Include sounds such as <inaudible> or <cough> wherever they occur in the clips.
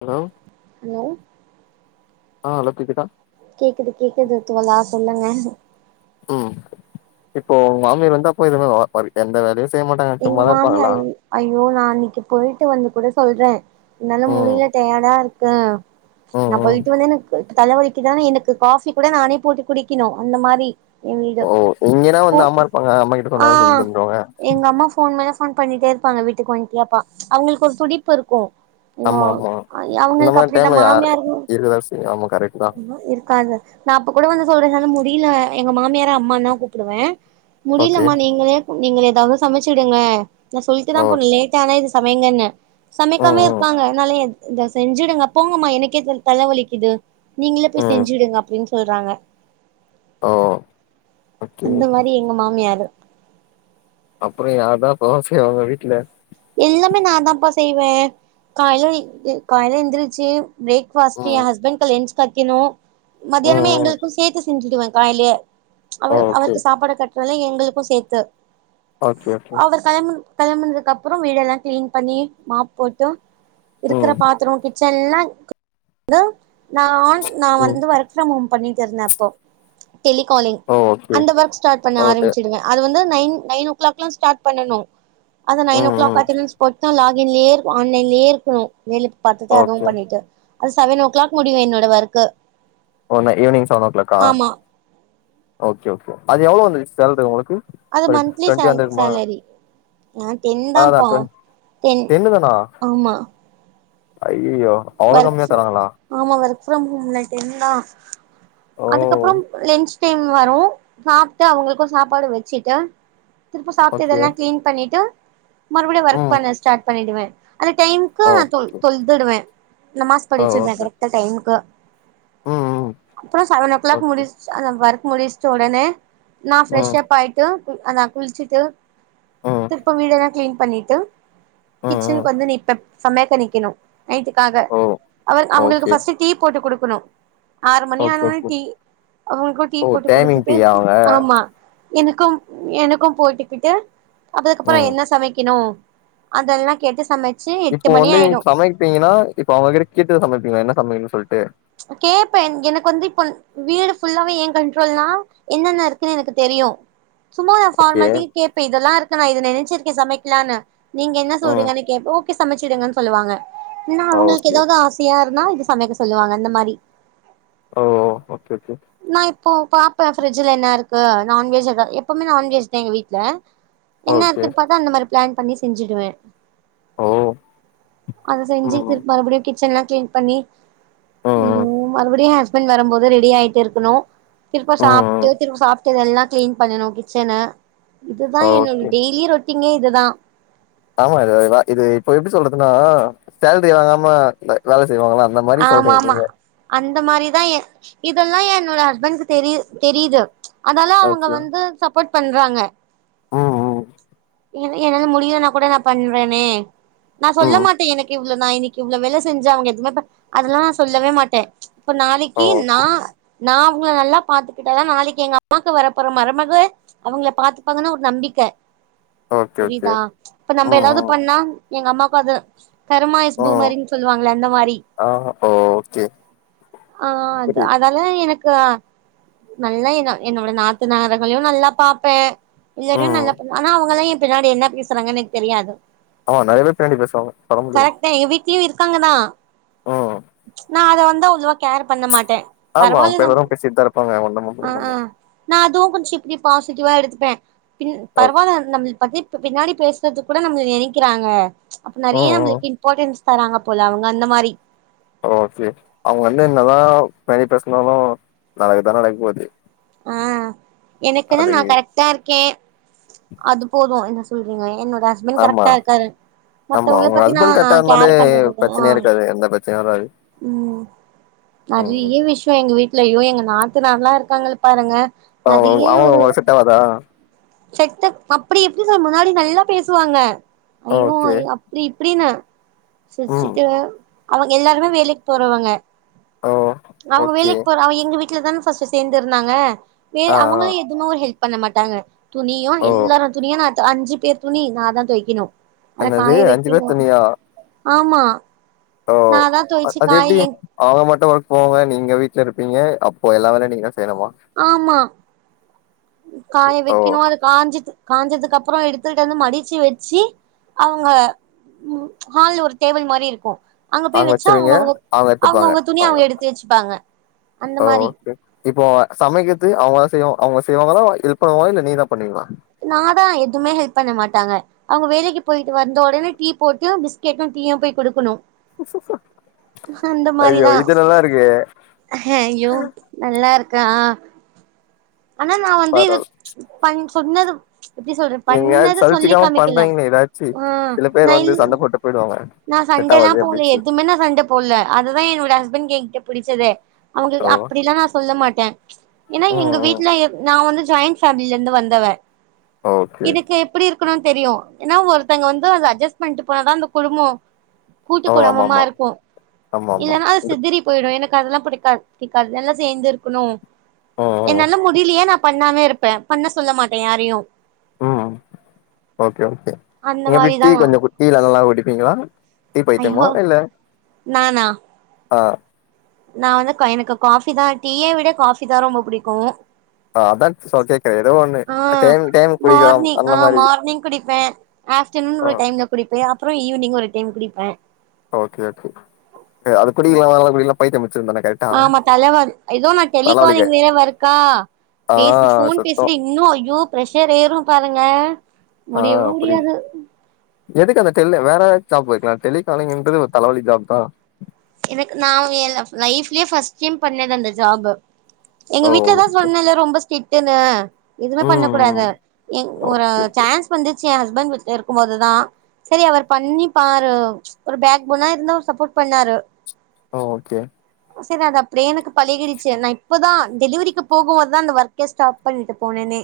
Hello hello ஆ hello கேக்குதா கேக்குது கேக்குது தோழா சொல்லுங்க ம் இப்போ உங்க மாமியார் வந்து அப்போ இதெல்லா எந்த வேலையும் செய்ய மாட்டாங்க சும்மாதா இருப்பாங்ளா அய்யோ நா அன்னைக்கு போயிட்டு வந்து கூட சொல்றன் என்னால ம் முடில டயர்டா இருக்கு ம் நா ம் போயிட்டு வந்து எனக் தலவலிக்கிதானு எனக்கு காஃபி கூட நானே போட்டு குடிக்கணு அந்த மாரி எங்கியோ ஓ இங்கன்னா வந்து போத் அம்மா இருப்பாங்க அம்மா கிட்ட ஆ சொன்னாலு செஞ்சு தந்துருவாங்க எங்க அம்மா ஃபோன் மேல ஃபோன் பண்ணிட்டே இருப்பாங்க வீட்டுக்கு வண்டியாப்பா அவுங்களுக்கு ஒரு துடிப்பு இருக்கு ஓ ஆமா ஆமா இந்த அவுங்களுக்கு மாரி அப்டி இல்ல டைம்ல யா மாமியார் இருக்கதா செய்யு ஆமா கரெக்ட் தா இருக்காது நா அப்ப கூட வந்து சொல்ற என்னால் முடில எங்க மாமியார அம்மான்தா கூப்டுவ ஓகே முடிலமா நீங்ளே நீங்கள் எதாவது சமச்சிடுங்க நா சொல்ட்டுதான் ஓ போனே லே டாங்க இது சமைங்கனு ம் சமக்காமயே ம் இருக்காங்க என்னாலயே இந்தா செஞ்சிடுங்க போங்கமா எனக்கே தல வலிக்குது நீங்ளே போய் ம் செஞ்சிடுங்க அப்டின் சொல்றாங்க ஓ ஓகே அந்த மாரி எங்க மாமியாரு அப்றோ யார்தா <unintelligible> அவுங்க வீட்ல எல்லாமே நான்தான்ப்பா செய்வேன் காலைல காலைல எந்திரிச்சு பிரேக்ஃபாஸ்ட் ம் என் ஹஸ்பண்ட்க்கு லன்ச் கத்திணு ம் மத்தியானமே ம் எங்களுக்கு சேத்து செஞ்சிடுவேன் காலைலயே அவ ஓ ஓகே அவருக்கு சாப்பாட க ற்னால எங்களுக்கு சேத்து ஓகே ஓகே கிளம் கிளம்புனதுக்கப்றோ வீடெல்லா கிளீன் பண்ணி மாப் போட்டு இருக்கற ம் பாத்ரோ கி ச்சன்ல கு ந்து நா நான் ம் வந்து ஒர்க் ஃப்ரம் ஹோம் பண்ணிட்டு இருந்த அப்போ டெலிகாலிங் ஓ ஓகே அந்த ஒர்க் ஸ்டார்ட் பண்ண ஓகே ஆரம்பிச்சிடுவ அது வந்து நைன் நைன் ஓ கிளாக்ல்லா ஸ்டார்ட் பண்ணனு அது நைன் ஓ ம் ம் ஸ்போட்தா லாகின்ல்லயே இரு ஆன்லைன்லயே இருக்கணு வேல பாத்துட்டு அதுவு ஓகே பண்ணிட்டு அது செவன் ஓ கிளாக் முடியு என்னோட ஒர்க் <unintelligible> ஈவினிங் செவன் ஓ கிளாக்கா ஓகே ஓகே அது எவ்ளோ வந்துச்சி சேல்ரி உங்களுக்கு அது ஒரு மந்த்லி டுவெண்ட்டி சேல் வந்திருக்குமா சேலரி நா டென்தா அதா அதா பா டுவென் டென் ஆமா அய்யய்யோ ஒர்க் ஃப்ரம் ஆமா ஒர்க் ஃப்ரம் ஹோம்ல டென்தா ஓ அதுக்கப்புறம் லென்ச் டைம் வரு சாப்ட்டு அவங்களுக்கு சாப்பாடு வச்சுட்டே திருப்ப சாப்ட்டு ஓகே இதெல்லா கிளீன் பண்ணிட்டு மறுபடியு ஒர்க் ம் பண்ண ஸ்டார்ட் பண்ணிடுவே அந்த டைம்க் ஓ <unintelligible> நா தொல் ஓகே தொல்துடுவே நமாஸ் ஓ படிச்சிருவே ஓகே கரெக்ட்டா டைமுக்கு ம் ம் அப்றோ செவன் ஓ கிளாக் ஓகே முடிச் அந்த ஒர்க் முடிச்சுட் உடனே நா ஃப்ரெஷ் ம் ஆய்ட்டு ம் அ நா குளிச்சுட்டு ம் திருப்பம் வீடெல்லா கிளீன் பண்ணிட்டு ம் ம் கிச்சனுக்கு வந்து நிப்பப் சமையக்க நிக்கணு நைட்டுக்காக ம் அவர் அவங்களுக்கு ஃபர்ஸ்ட்டு டீ போட்டு குடுக்கணு ஆறு மணி ஓகே ஆனோனே ஓகே டீ அவங்கக்கு டீ ஓ போட்டு டைமிங் குடுத்துட்டு டீயா அவங்க ஆமா எனக்கும் எனக்கும் போட்டுக்கிட்டு அதுக்கப்புறோ ம் என்ன சமைக்கணு அதெல்லா கேட்டு சமச் இப்போ வந்து சமைப்பீங்கன்னா இப்ப அவங்ககிட்ட கேட்டுதா சமைப்பீங்ளா என்ன சமையல்னு சொல்ட்டு ம்ச் கேப்பே என் எனக்கு வந்து இப்பன் வீடு ஃபுல்லாவே ஏன் கண்ட்ரோல்னா என்னென்ன இருக்குன்னு எனக்கு தெரியு சும்மாதா ஓகே ஃபார்மாலிட்டி கேப்ப இதெல்லா இருக்கு நா இது நெனைச்சிருக்கே சமைக்கலான்னு நீங்க என்ன ம் சொல்றீங்கன்னு கேப்போ ஓகே சமைச்சிடுங்கன் சொல்லுவாங்க இன்னா அவங்களுக்கு ஓகே ஏதாவது ஆசையா இருந்தா இது சமைக்க சொல்லுவாங்க அந்த மாரி ஓ ஓகே ஓகே நா இப்போ பாப்பே ஃபிரிட்ஜில என்ன இருக்கு நான்வெஜ் எதா எப்பவுமே நான்வெஜ் தா எங்க வீட்ல என்ன ஓகே இருக்குன்னு பாத்தா அந்த மாரி பிளான் பண்ணி செஞ்சிடுவே ஓ அத செஞ்சு ம் ம் திர் மறுபடியு கிச்சன்லா கிளீன் பண்ணி ம் ஐயோ மறுபடியு ஹஸ்பண்ட் வரும்போது ரெடி ஆயிட்டு இருக்கணு திருப்ப சாப்ட்டு ம் திருப்ப சாப்ட்டு இதெல்லா கிளீன் பண்ணணு கிச்சன்ன இதுதா என்னோட ஓகே டெய்லி ரொட்டீங்கே இதுதா ஆமா இது <unintelligible> இது இப்போ எப்டி சொல்றதுன்னா சேலரி வாங்காம வ வேல செய்வாங்களா அந் ஆமா ஆமா அந்த மாரிதா எ இதெல்லா என்னோட ஹஸ்பண்டுக்கு தெரியு தெரியிது ம்ச் அதால அவங்க ஓகே. வந்து சப்போர்ட் பண்றாங்க ம்ம் எனா என்னால முடியிலன்னா கூட நா பண்றேனே நா சொல்ல ம். மாட்டே எனக்கு இவ்ளோ நா இன்னைக் இவ்ளோ வேல செஞ்சா அவங்க எதுவுமேப அதெல்லா சொல்லவே மாட்டே மச் இப்ப நாளைக்கு நா ஓகே நாவ் உங்கள நல்லா பாத்துக்கிட்டா தா நாளைக்கு எங்க அம்மாவுக்கு வர போற மருமக ம்ச் அவங்கள பாத்துப்பாங்கன்னு ஒரு நம்பிக்க ஓகே ஓகே. புரியுதா ம்ச் இப்ப நம்ப ம் ஏதாவது ம் பண்ணா எங்க அம்மாக்கு அது கருமா இஸ் பூமரிங் சொல்லுவாங்களா அந்த மாரி ஆஹ ஓகே ஆ அத் புரியுது. அதால எனக்கு நல்லா என்ன என்னோட நாத்தனார்களையு நல்லா பாப்பே எல்லாரையு ம். நல்லா பண்ணா ஆனா அவங்கல்லா என் பின்னாடி என்ன பேசுறாங்கன்னு எனக்கு தெரியாது ஆமா நெறைய பேர் பின்னாடி பேசுவாங்க வர முடியும் கரெக்ட் தா என் வீட்லயும் இருக்காங்கதான் ஓ நான் அத வந்து அவ்வளோவா கேர் பண்ண மாட்டேன் ஆமா அப்ப எல்லாரும் பேசிட்டுதான் இருப்பாங்க ஒன்னமும் ஆ பேசு ஆ நம்ப நா அதுவும் கொஞ் சிப் இப் பாசிட்டிவா எடுத்துப்பேன் பின் ஓக் பரவால்ல நம்மள் பத்தி இப்ப பின்னாடி பேசுறது கூட நம்ம நினைக்கிறாங்க அப்ப நறையா ம் ம். நம்மளுக்கு இம்பார்ட்டன்ஸ் தராங்க போல அவுங்க அந்த மாரி ஓ ஃபிளிம் அவுங்க வந்து இருந்தாதான் தனி பேசனாலும் நடக்குதான் நடக்க போகுது ஆ எனக்கு தான் நான் கரெக்ட் டா இருக்கேன் அது போதும் என்ன சொல்றீங்க என்னோட ஹஸ்பண்ட் ஆமா கரெக்டா இருக்காரு ஆமா. மத்தவங்க உங்க ஹஸ்பண்ட் பத்தினாஹ கரெக்ட்டா இருந்தாலே கேரி பண்றது இருகுங்கல பிரச்சனையே இருக்காது. எந்த பிரச்சனையும் வராது. ம் ம். நறையா விஷயம் எங்க வீட்ல ஐயோ எங்க நாத்தனார்லா இருக்காங்கள ங்க பாருங்க ஓ நறையா அவங்க ஒரு உங்களுக்கு செட் ஆவாதா செக்கப் அப்டி எப்டி நம்ப முன்னாடி நல்லா பேசுவாங்க ஐயோ ஓகே ஐயோ அப் நீ இப்டின்னா ம் சுச்சிட்டு அ அவங்க எல்லாருமே வேலைக்கு போறவங்க ஓ அவுங்க ஓகே வேலைக்கு போற அவங்க எங்க வீட்டுலதானே ஃபஸ்ட் சேர்ந்து இருந்தாங்க வே ஆ ஆ அவங்களாம் எ எதுனா ஒரு ஹெல்ப் பண்ண மாட்டாங்க துணியு ஓ எல்லாரோட துணியு நான் அஞ்சு பேர் துணி நா தான் தொய்க்கணு அத என்னது காய அஞ்சு பேர் வைக்கணு தனியா ஆமா ஓ நா தா தொவச்சு அது எப்டி காய அவுங்க மட்டு ஒர்க் போவாங்க நீங்க வீட்ல இருப்பீங்க அப்ப எல்லா வேலயு நீங்கதா செய்ணுமா ஆமா காய ஓ வைக்கணு அத காஞ்சிட்டு காஞ்சதுக்கு அப்பறோ எடுத்துட்டு வந்து மடிச்சி வச்சி அவுங்க உ ஹால்ல ஒரு டேபிள் மாரி இருக்கும் அங்க போய் அவங்க வச்சா அவுங்க வச்சிருவீங்க அவுங்க அவங்க எத்துப்பாங்க அவுங்கவுங்க துணி அவங்க அவுங்க எடுத்து வச்சுப்பாங்க அந்த ஓ மாரி ஓகே இப்போ சமைக்கிறது அவுங்க செய்வ அவங்க செய்வாங்களா இருப்பாங்களா இல்ல நீ தான் பண்ணுவிங்களா நாதா எதுமே ஹெல்ப் பண்ண மாட்டாங்க அவுங்க வேலைக்கு போய்ட்டு வந்த உடனே டீ போட்டு பிஸ்கெட்டு டீயு போய் குடுக்கணு அந்த ஐயோ மாரிதா இது நல்லா இருக்கே ஹையோ நல்லா இருக்கா ஆ ஆனா நான் வந்து இது பரவால பண் சொன்னது எப்டி சொல்றேன் நீங்க பண்ணத சொல்லி சலிச்சிக்காம காமிக்கல பண்றீங்களே ஆ நா ல் போய்டுவாங்க நா சண்டல்லா போல்லயே எதுமே நா சண்ட போல்ல அதுதா என்னோட ஹஸ்பண்ட் என்கிட்ட புடிச்சதே அவ்ங்க ஓ அப்டிலா நா சொல்ல மாட்ட ஏன்னா எங்க ம் ம் வீட்ல எப் ந நா வந்து ஜாயிண்ட் ஃபேமிலியிலிருந்து வந்தவ ஓகே இதுக்கு எப்டி இருக்கணுன்னு தெரியு ஏன்னா ஒருத்தங்க வந்து அத அட்ஜஸ்ட் பண்ணிட்டு போனாதா அந்த குடும்போ ஓ ஆமா கூட்டுக்குடும்பமா ஆமா இருக்கு ஆமா ஆமா இல்லன்னாஸ் இது சிதிறி போய்டு எனக்கு அதெல்லா புடிக்காது புடிக்காது எல்லா சேர்ந்து இருக்கணு ம் என்னால முடிலையா நா பண்ணாம இருப்ப பண்ண சொல்ல மாட்ட யாரையு ம் ஓகே ஓகே அந்த எப்டி மாரிதா டீ நா கொஞ்சோ கு டீ நல்லா குடிப்பீங்களா டீ பைத்தியமா ஐயோ இல்ல நானா ஆ நா வந்து எனக்கு காபிதா டீய விட காபிதா ரொம்ப புடிக்கு ஆ அதா சோ கேக்குறே ஏதோ ஒண்ணு ஆ டைம் டைம் குடிக்கலாம் மார்னிங் அந்த ஆ மாரி மார்னிங் குடிப்பே ஆப்டர்நூன் ஆ ஒரு டைம்ல குடிப்பே அப்பறோ ஈவினிங் ஒரு டைம் குடிப்பே ஓகே ஓகே அ அது குடிக்கலனா குடிக்கலனா பைத்தியம் புடிச்சுரு தானே கயல் ஆமா தலவல் எதோ நா டெலிகாலிங் வேற வொர்க்கா ஆ பேசி ஃபோன் சுத்தோ பேசிட்டு இன்னு ஐயோ பிரஷர் ஏறு பாருங்க ஆ முடியவு புரியுது முடியாது எதுக்கு அந்த டெலி வேற ஜாப் போய்ர்க்ளா டெலிகாலிங்ன்றது ஒரு தலவலி ஜாப்தா எனக்கு நா ஏன் லைஃப்லியே ஃபர்ஸ்ட் டைம் பண்ணது அந்த ஜாபு எங்க ஓ வீட்லதா சொன்னல்ல ரொம்ப ஸ்ட்ரிட்டுன்னு இதுவுமே பண்ண ம் ம் கூடாது எங் ஒரு ஓகே ஓகே சான்ஸ் வந்துச்சு என் ஹஸ்பண்ட் இருக்கும்போதுதா சரி அவர் பண்ணி பாரு ஒரு பேக் போனா இருந்து அவர் சப்போட் பண்ணாரு ஓகே சரி அது அப்டியே எனக்கு பழகிடுச்சி நா இப்பதா டெலிவரிக்குப் போகுபோதுதா அந்த ஒர்க்கே ஸ்டாப் பண்ணிட்டு போனேனே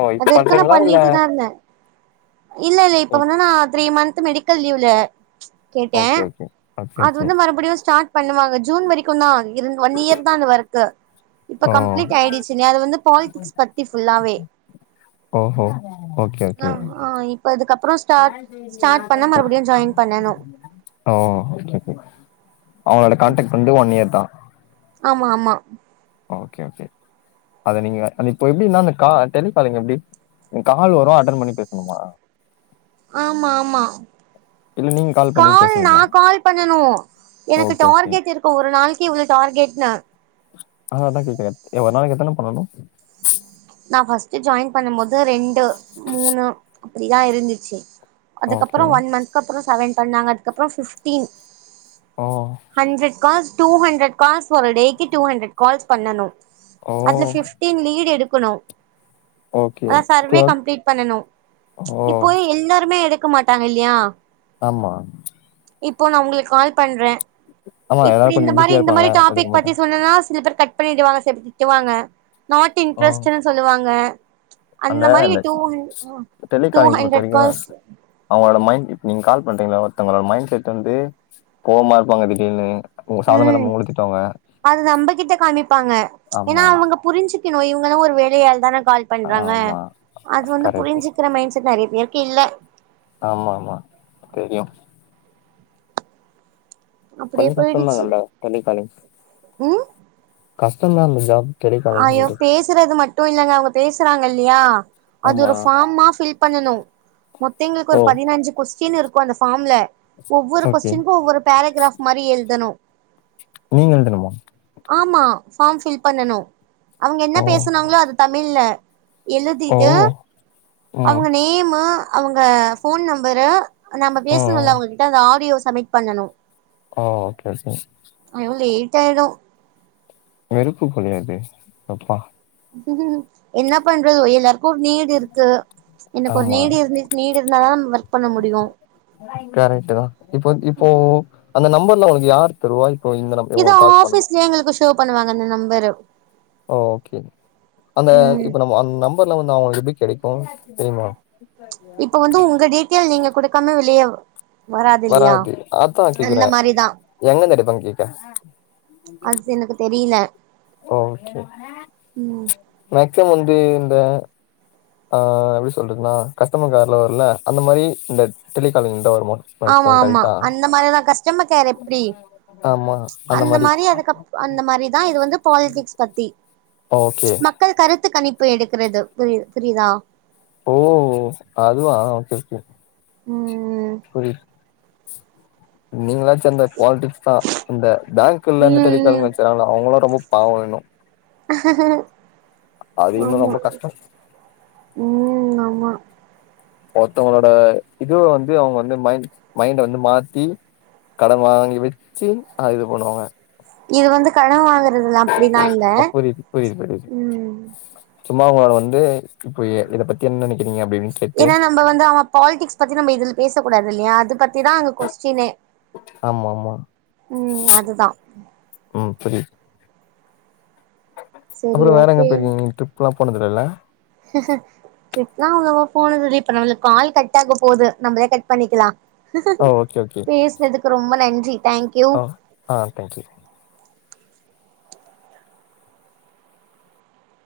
ஓ அது இப்ப இருக்கு நா பண்றீங்களா பண்ணிட்டுதா இல்ல இருந்த இல்ல இல்ல இப்ப வந்து நா த்ரீ மந்த் மெடிக்கல் லீவ்ல ஓகே ஓகே ஓகே இது ஓகே வந்து மறுபடியு ஸ்டார்ட் பண்ணுவாங்க ஜூன் வரைக்குந்தா இரு ஒன் இயர்தா இந்த ஒர்கு இப்ப ஓ கம்ப்ளீட் ஆயிடுச்சுன்ன அது வந்து பாலிடிக்ஸ் பத்தி ஃபுல்லாவே ஓஹோ ஓகே ஓகே ப்ப இதுக்கப்புறொ ஸ்டார்ட் ஸ்டார்ட் பண்ணா மறுபடியு ஜாயின் பண்ணணு ஓ ஓகே ஓகே அவுங்களோட கான்டக்ட் வந்து ஒன் இயர்தா ஆமா ஆமா ஓகே ஓகே அத நீங்க அ இப்ப எப்டினா அந்த கா டெலிகாலிங் எப்டி கால் வரு அட்டன் பண்ணி பேசணுமா ஆமா ஆமா இல்ல நீங்க பண்ணி கால் நா பேசுவீங்களா கால் பண்ணனு எனக்கு ஓகே ஓகே டார்கெட் இருக்கூ ஒரு நாளைக்கி இவ்ளோ டார்கெட்னு அ அதான் கேட்கிறேன் ஒரு நாளைக்கி எத்தன பண்ணனு நா ஃபஸ்ட்டு ஜாயின் பண்ணும் போது ரெண்டு மூணு அப்டிதா இருந்துச்சு ஓகே அதுக்கப்புறோ ஒன் மந்த்கு அப்புறோ செவன் பண்ணாங்க அதுக்கப்புறோ ஃபிப்டீன் ஓ hundred calls two hundred calls ஒரு டேக்கு டூ ஹண்ட்ரட் கால்ஸ் பண்ணணு ஓ அதுல ஃபி டீன் லீடு எடுக்குணு ஓகே ஆனா டூ சர்வே கம்ப்ளீட் பண்ணனு ஓ இப்போ எல்லாருமே எடுத் க்க மாட்டாங்க இல்லியா ஆமா இப்போ நா உங்களுக்கு கால் பண்றே ஆமா இப்டி எல்லாரும் இந்த கொஞ்சம் மாரி பிஸியா இந்த இருப்பாங்க மாரி எடுக்க டாபிக் பத்தி மாட்டாங்க சொன்னேன்னா சிலர்பேர் கட் பண்ணிடுவாங்க சி திட்டுவாங்க நாட் ஓ இன்ட்ரஸ்ட்டுன்னு சொல்லுவாங் ங்க அந்த மாரி டூ ஹண் ஓ டூ ஹண்ரட் கால்ஸ் அவுங்ளோட மைண்ட் இப் நீங் கால் பண்றீங்ல ஒருத்தவ்ங்ளோட மைண்ட் செட் வந்து கோவ்மா இருப்பாங்க திடீர்னு உங்க சாதனம் ம் இல்லாம உங்கள திட்டுவாங்க அது நம்பகிட்ட காமிப்பாங்க ஏன்னா ஆமா அவுங்க புரிஞ்சிக்கணு இவுங்களு ஒரு வேலையாள்தான கால் பண்றாங்க ஆமா அது வந்து கரெக்ட் புரிஞ்சிக்கிற மைண்ட் செட் நிறைய பேருக்கு இல்ல ஆமா ஆமா தெரியு அப்டியே கொஞ்சோ போயிடுச்சு கஷ்டந்தாண்டா <unintelligible> ம் கஷ்டந்தா அந்த ஜாப் அயோ டெலிகாலிங்ன்றது பேசுறது மட்டு இல்லங்க அவுங்க பேசுறாங்க இல்லயா அது ஆமா ஒரு ஃபார்மா ஃபில் பண்ணணு மொத்த எங்களுக்கு ஓ ஒரு பதினஞ்சு கொஸ்டின் இருக்கு அந்த ஃபார்ம்ல ஒவ்வொரு ஓகே கொஸ்டின்க்கு ஒவ்வொரு பேரகிராஃப் மாறி எழ்தனு நீங்க எழ்தணுமா ஆமா ஃபார்ம் ஃபில் பண்ணனு அவுங்க என்ன ஓ பேசுனாங்களோ அது தமிழ்ல ஓ எழுதீட்டு ம் அவுங்க நேமு அவுங்க ஃபோன் நம்பரு நம்ம பேசுனோல்ல ம் அவுங்ககிட்ட அந்த ஆடியோ சப்மிட் பண்ணணு ஓ ஓகே ஓகே ஐயோ லேட்டாய்டு வெறுப்பு போலயே அது அப்பா என்னப் பண்றது எல்லார் கோர் நீடு இருக்கு எனக் ஒரு ஆமா நீடு இருந்து நீடுருந்தாதா நம்ப ஒர்க் பண்ண முடியு கரெக்ட்டு தா இப்போ இப்போ அந்த நம்பர்ல ஒனக் யார் தருவா இப்போ இந்த நம் இவ்ங்குளுக் கால் பண்ணணு சேவ் பண்ணுவாங்க அந்த நம்பரு ஓ ஓக்கே அந்த ம் இப்ப நம்மோ அந் நம்பர்ல வந்து அவுங்ளுக்கு எப்டி கெடக்கு தெரியுமா இப்ப வந்து உங்க டீட்யெல் நீங்க குடுக்காம வெளியவ் வராது அத்தா கேக்குற மாரிதா எங்கர்ந்து எடுப்பாங்க கேக்கறே அத்சு எனக்கு தெரியில ஓகே ம் மேக்சிமம் வந்து இந்த ஆ எப்டி சொல்றதுன்னா கஸ்டமர் கேர்ல வர்ல அந்த மாரி இந்த டெலிகாலிங் தா வருமா ஆமா மேக்சிமம் ஆமா கரெக்டா அந்த மாறியேதா கஷ்டமர்க்கேர் எப்டி ம்ச் அந்த மாரி அதுக்கப் அந்த மாரிதா இது வந்து பாலிடிக்ஸ் பத்தி ஓகே ம்ச் மத் க்கள் கருத்துக் கணிப்பு எடுக்குறது புரித் புரிதா ம் ம் அதுவா ஓக்கே ஓக்கே ம் புரிது நீங்களாச்சு அந்த பால்ட்டிக்ஸ் தா இந்த பேங்க்ல்ல அந்த டெலிக்காலிங் ம் ம் வேல செய்றாங்ல அவுங்களா ரொம்ப பாவோ இன்னு அது இன்னு ஆமா ரொம்ப கஷ்டோ ம் ஆமா ஒர்த்தவ்ங்ளோட இது வந்து அவுங்க வந்து மைண்ட் மைண்ட வந்து மாத்தி கடன் வாங்கி வச்சி அது இது பண்ணுவாங்க இது வந்து கடன் வாங்கறதுல அப்டிலா இல்ல புரியுது புரியுது புரியுது ம் சும்மா அவுங்கள வந்து இப்ப இத பத்தி என்ன நினைக்கிறீங்க அப்டி இப்டின் கேட்டு நம்ப வந்து அவ பால்டிக்ஸ் பத்தி நம்ப இதுல பேசக்கூடாது இல்லையா அது பத்திதா அங்க கொஸ்டினே ஆமா ஆமா ம் அதுதான் ம் புரியுது சரி அப்புறொ வேற எங்க ஓகே போயிருக்கிங்க ட்ரிப்ல்லா போனதில்லல ட்ரிப்லா அவ்ளவா போனது இல்ல இப்ப நம்மளுக்கு கால் கட் ஆக போது நம்பளே கட் பண்ணிக்கிலா ஓ ஓகே ஓகே பேஸ்னதுக்கு ரொம்ப நன்றி தாங்க் யூ ஆ ஆ தாங்க் யூ